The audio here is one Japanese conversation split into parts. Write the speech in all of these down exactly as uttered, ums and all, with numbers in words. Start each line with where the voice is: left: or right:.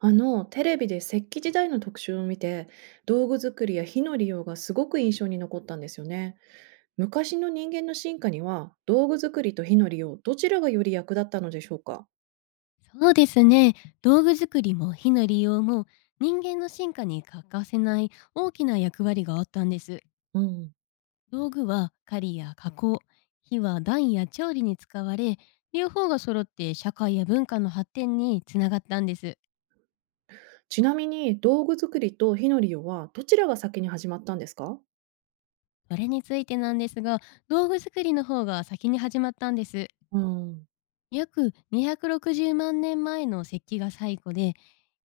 right: あの、テレビで石器時代の特集を見て、道具作りや火の利用がすごく印象に残ったんですよね。昔の人間の進化には、道具作りと火の利用、どちらがより役立ったのでしょうか？
left: そうですね。道具作りも火の利用も人間の進化に欠かせない大きな役割があったんです。
right: うん。
left: 道具は狩りや加工、火は暖や調理に使われ、両方が揃って社会や文化の発展につながったんです。
right: ちなみに、道具作りと火の利用は、どちらが先に始まったんですか？
left: それについてなんですが、道具作りの方が先に始まったんです。
right: うん。
left: 約にひゃくろくじゅうまん年前の石器が最古で、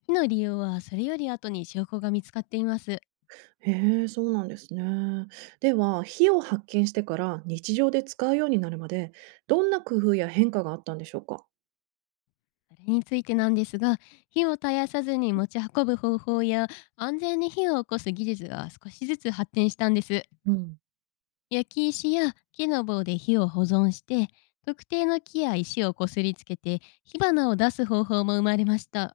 left: 火の利用はそれより後に証拠が見つかっています。
right: へえ、そうなんですね。では、火を発見してから日常で使うようになるまで、どんな工夫や変化があったんでしょうか？
left: それについてなんですが、火を絶やさずに持ち運ぶ方法や安全に火を起こす技術が少しずつ発展したんです。
right: うん。
left: 焼き石や木の棒で火を保存して、特定の木や石をこすりつけて火花を出す方法も生まれました。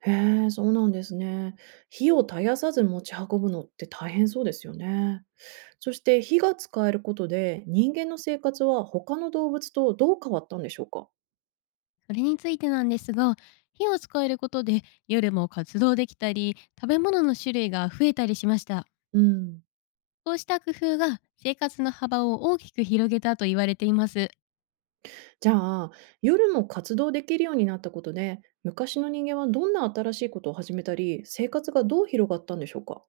right: へえ、そうなんですね。火を絶やさず持ち運ぶのって大変そうですよね。そして火が使えることで人間の生活は他の動物とどう変わったんでしょうか？
left: それについてなんですが、火を使えることで夜も活動できたり、食べ物の種類が増えたりしました。
right: うん。
left: こうした工夫が生活の幅を大きく広げたと言われています。
right: じゃあ、夜も活動できるようになったことで、昔の人間はどんな新しいことを始めたり、生活がどう広がったんでしょうか？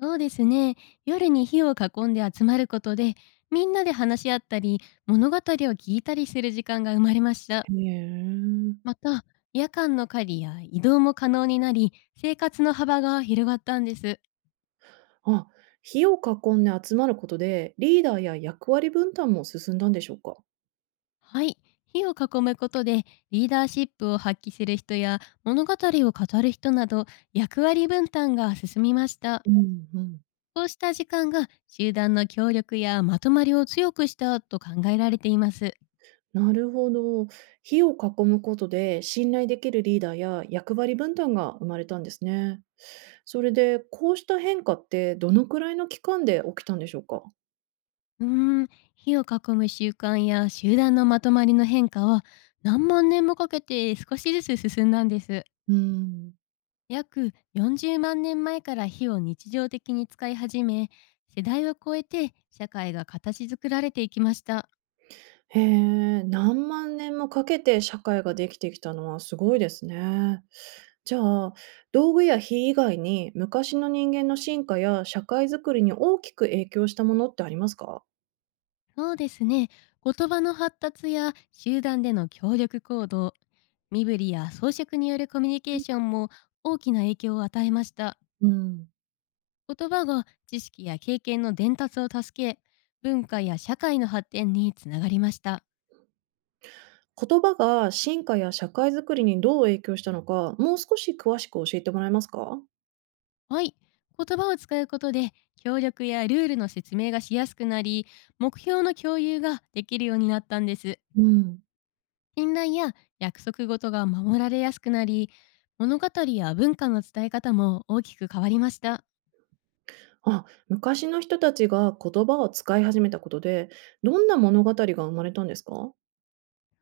left: そうですね。夜に火を囲んで集まることで、みんなで話し合ったり、物語を聞いたりする時間が生まれました。
right: へえ。
left: また、夜間の狩りや移動も可能になり、生活の幅が広がったんです。
right: あ、火を囲んで集まることでリーダーや役割分担も進んだんでしょうか？
left: はい。火を囲むことで、リーダーシップを発揮する人や、物語を語る人など、役割分担が進みました。
right: うんうん。
left: こうした時間が集団の協力やまとまりを強くしたと考えられています。
right: なるほど。火を囲むことで信頼できるリーダーや役割分担が生まれたんですね。それで、こうした変化ってどのくらいの期間で起きたんでしょうか？
left: うーん、火を囲む習慣や集団のまとまりの変化は何万年もかけて少しずつ進んだんです。
right: うん。
left: 約よんじゅうまん年前から火を日常的に使い始め、世代を超えて社会が形作られていきました。
right: へえ、何万年もかけて社会ができてきたのはすごいですね。じゃあ、道具や火以外に昔の人間の進化や社会づくりに大きく影響したものってありますか？
left: そうですね、言葉の発達や集団での協力行動、身振りや装飾によるコミュニケーションも大きな影響を与えました。
right: うん。
left: 言葉が知識や経験の伝達を助け、文化や社会の発展につながりました。
right: 言葉が進化や社会づくりにどう影響したのか、もう少し詳しく教えてもらえますか？
left: はい。言葉を使うことで、協力やルールの説明がしやすくなり、目標の共有ができるようになったんです。
right: うん。
left: 信頼や約束事が守られやすくなり、物語や文化の伝え方も大きく変わりました。
right: あ、昔の人たちが言葉を使い始めたことで、どんな物語が生まれたんですか？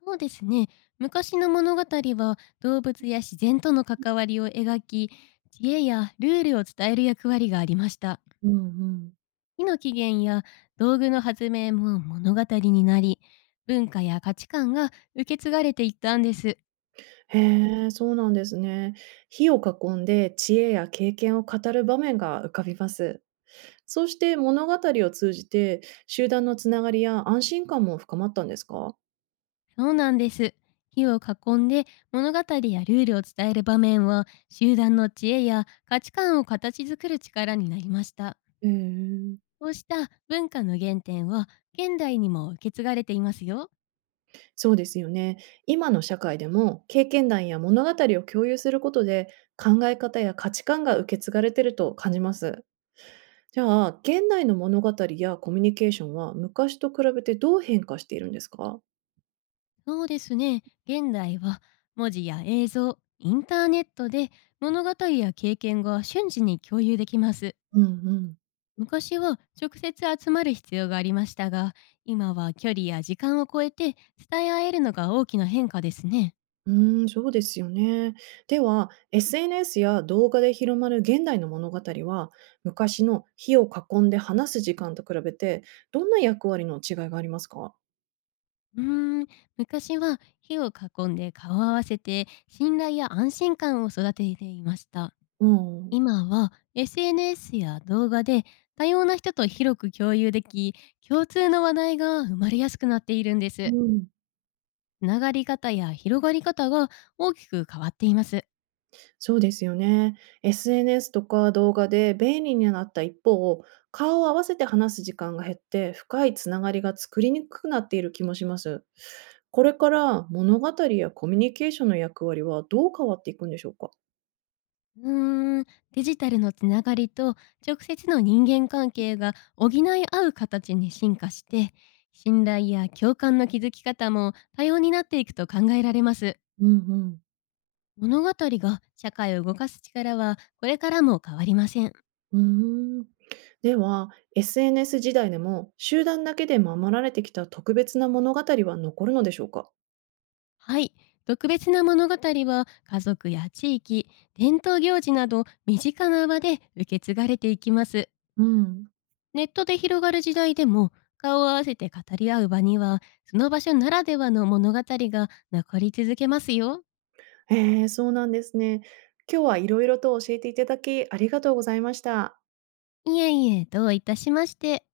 left: そうですね。昔の物語は動物や自然との関わりを描き、知恵やルールを伝える役割がありました。
right: うんうん。
left: 火の起源や道具の発明も物語になり、文化や価値観が受け継がれていったんです。
right: へえ、そうなんですね。火を囲んで知恵や経験を語る場面が浮かびます。そうして物語を通じて集団のつながりや安心感も深まったんですか？
left: そうなんです。火を囲んで物語やルールを伝える場面は集団の知恵や価値観を形作る力になりました。
right: へえ。
left: こうした文化の原点は現代にも受け継がれていますよ。
right: そうですよね。今の社会でも経験談や物語を共有することで考え方や価値観が受け継がれてると感じます。じゃあ、現代の物語やコミュニケーションは昔と比べてどう変化しているんですか？
left: そうですね。現代は文字や映像、インターネットで物語や経験が瞬時に共有できます。
right: うんうん。
left: 昔は直接集まる必要がありましたが、今は距離や時間を超えて伝え合えるのが大きな変化ですね。
right: うーん、そうですよね。では、エスエヌエス や動画で広まる現代の物語は、昔の火を囲んで話す時間と比べて、どんな役割の違いがありますか？
left: うーん、昔は火を囲んで顔を合わせて信頼や安心感を育てていました。
right: うん。
left: 今は エスエヌエス や動画で多様な人と広く共有でき、共通の話題が生まれやすくなっているんで
right: う
left: す。
right: ん。
left: つながり方や広がり方が大きく変わっています。
right: そうですよね。エスエヌエス とか動画で便利になった一方、顔を合わせて話す時間が減って、深いつながりが作りにくくなっている気もします。これから物語やコミュニケーションの役割はどう変わっていくんでしょうか？
left: うーん、デジタルのつながりと直接の人間関係が補い合う形に進化して、信頼や共感の築き方も多様になっていくと考えられます。
right: うんうん。
left: 物語が社会を動かす力はこれからも変わりません。
right: うーん。では、エスエヌエス 時代でも集団だけで守られてきた特別な物語は残るのでしょうか？
left: はい。特別な物語は家族や地域、伝統行事など身近な場で受け継がれていきます。
right: うん。
left: ネットで広がる時代でも顔を合わせて語り合う場にはその場所ならではの物語が残り続けますよ。
right: ええ、そうなんですね。今日はいろいろと教えていただきありがとうございました。
left: いえいえ、どういたしまして。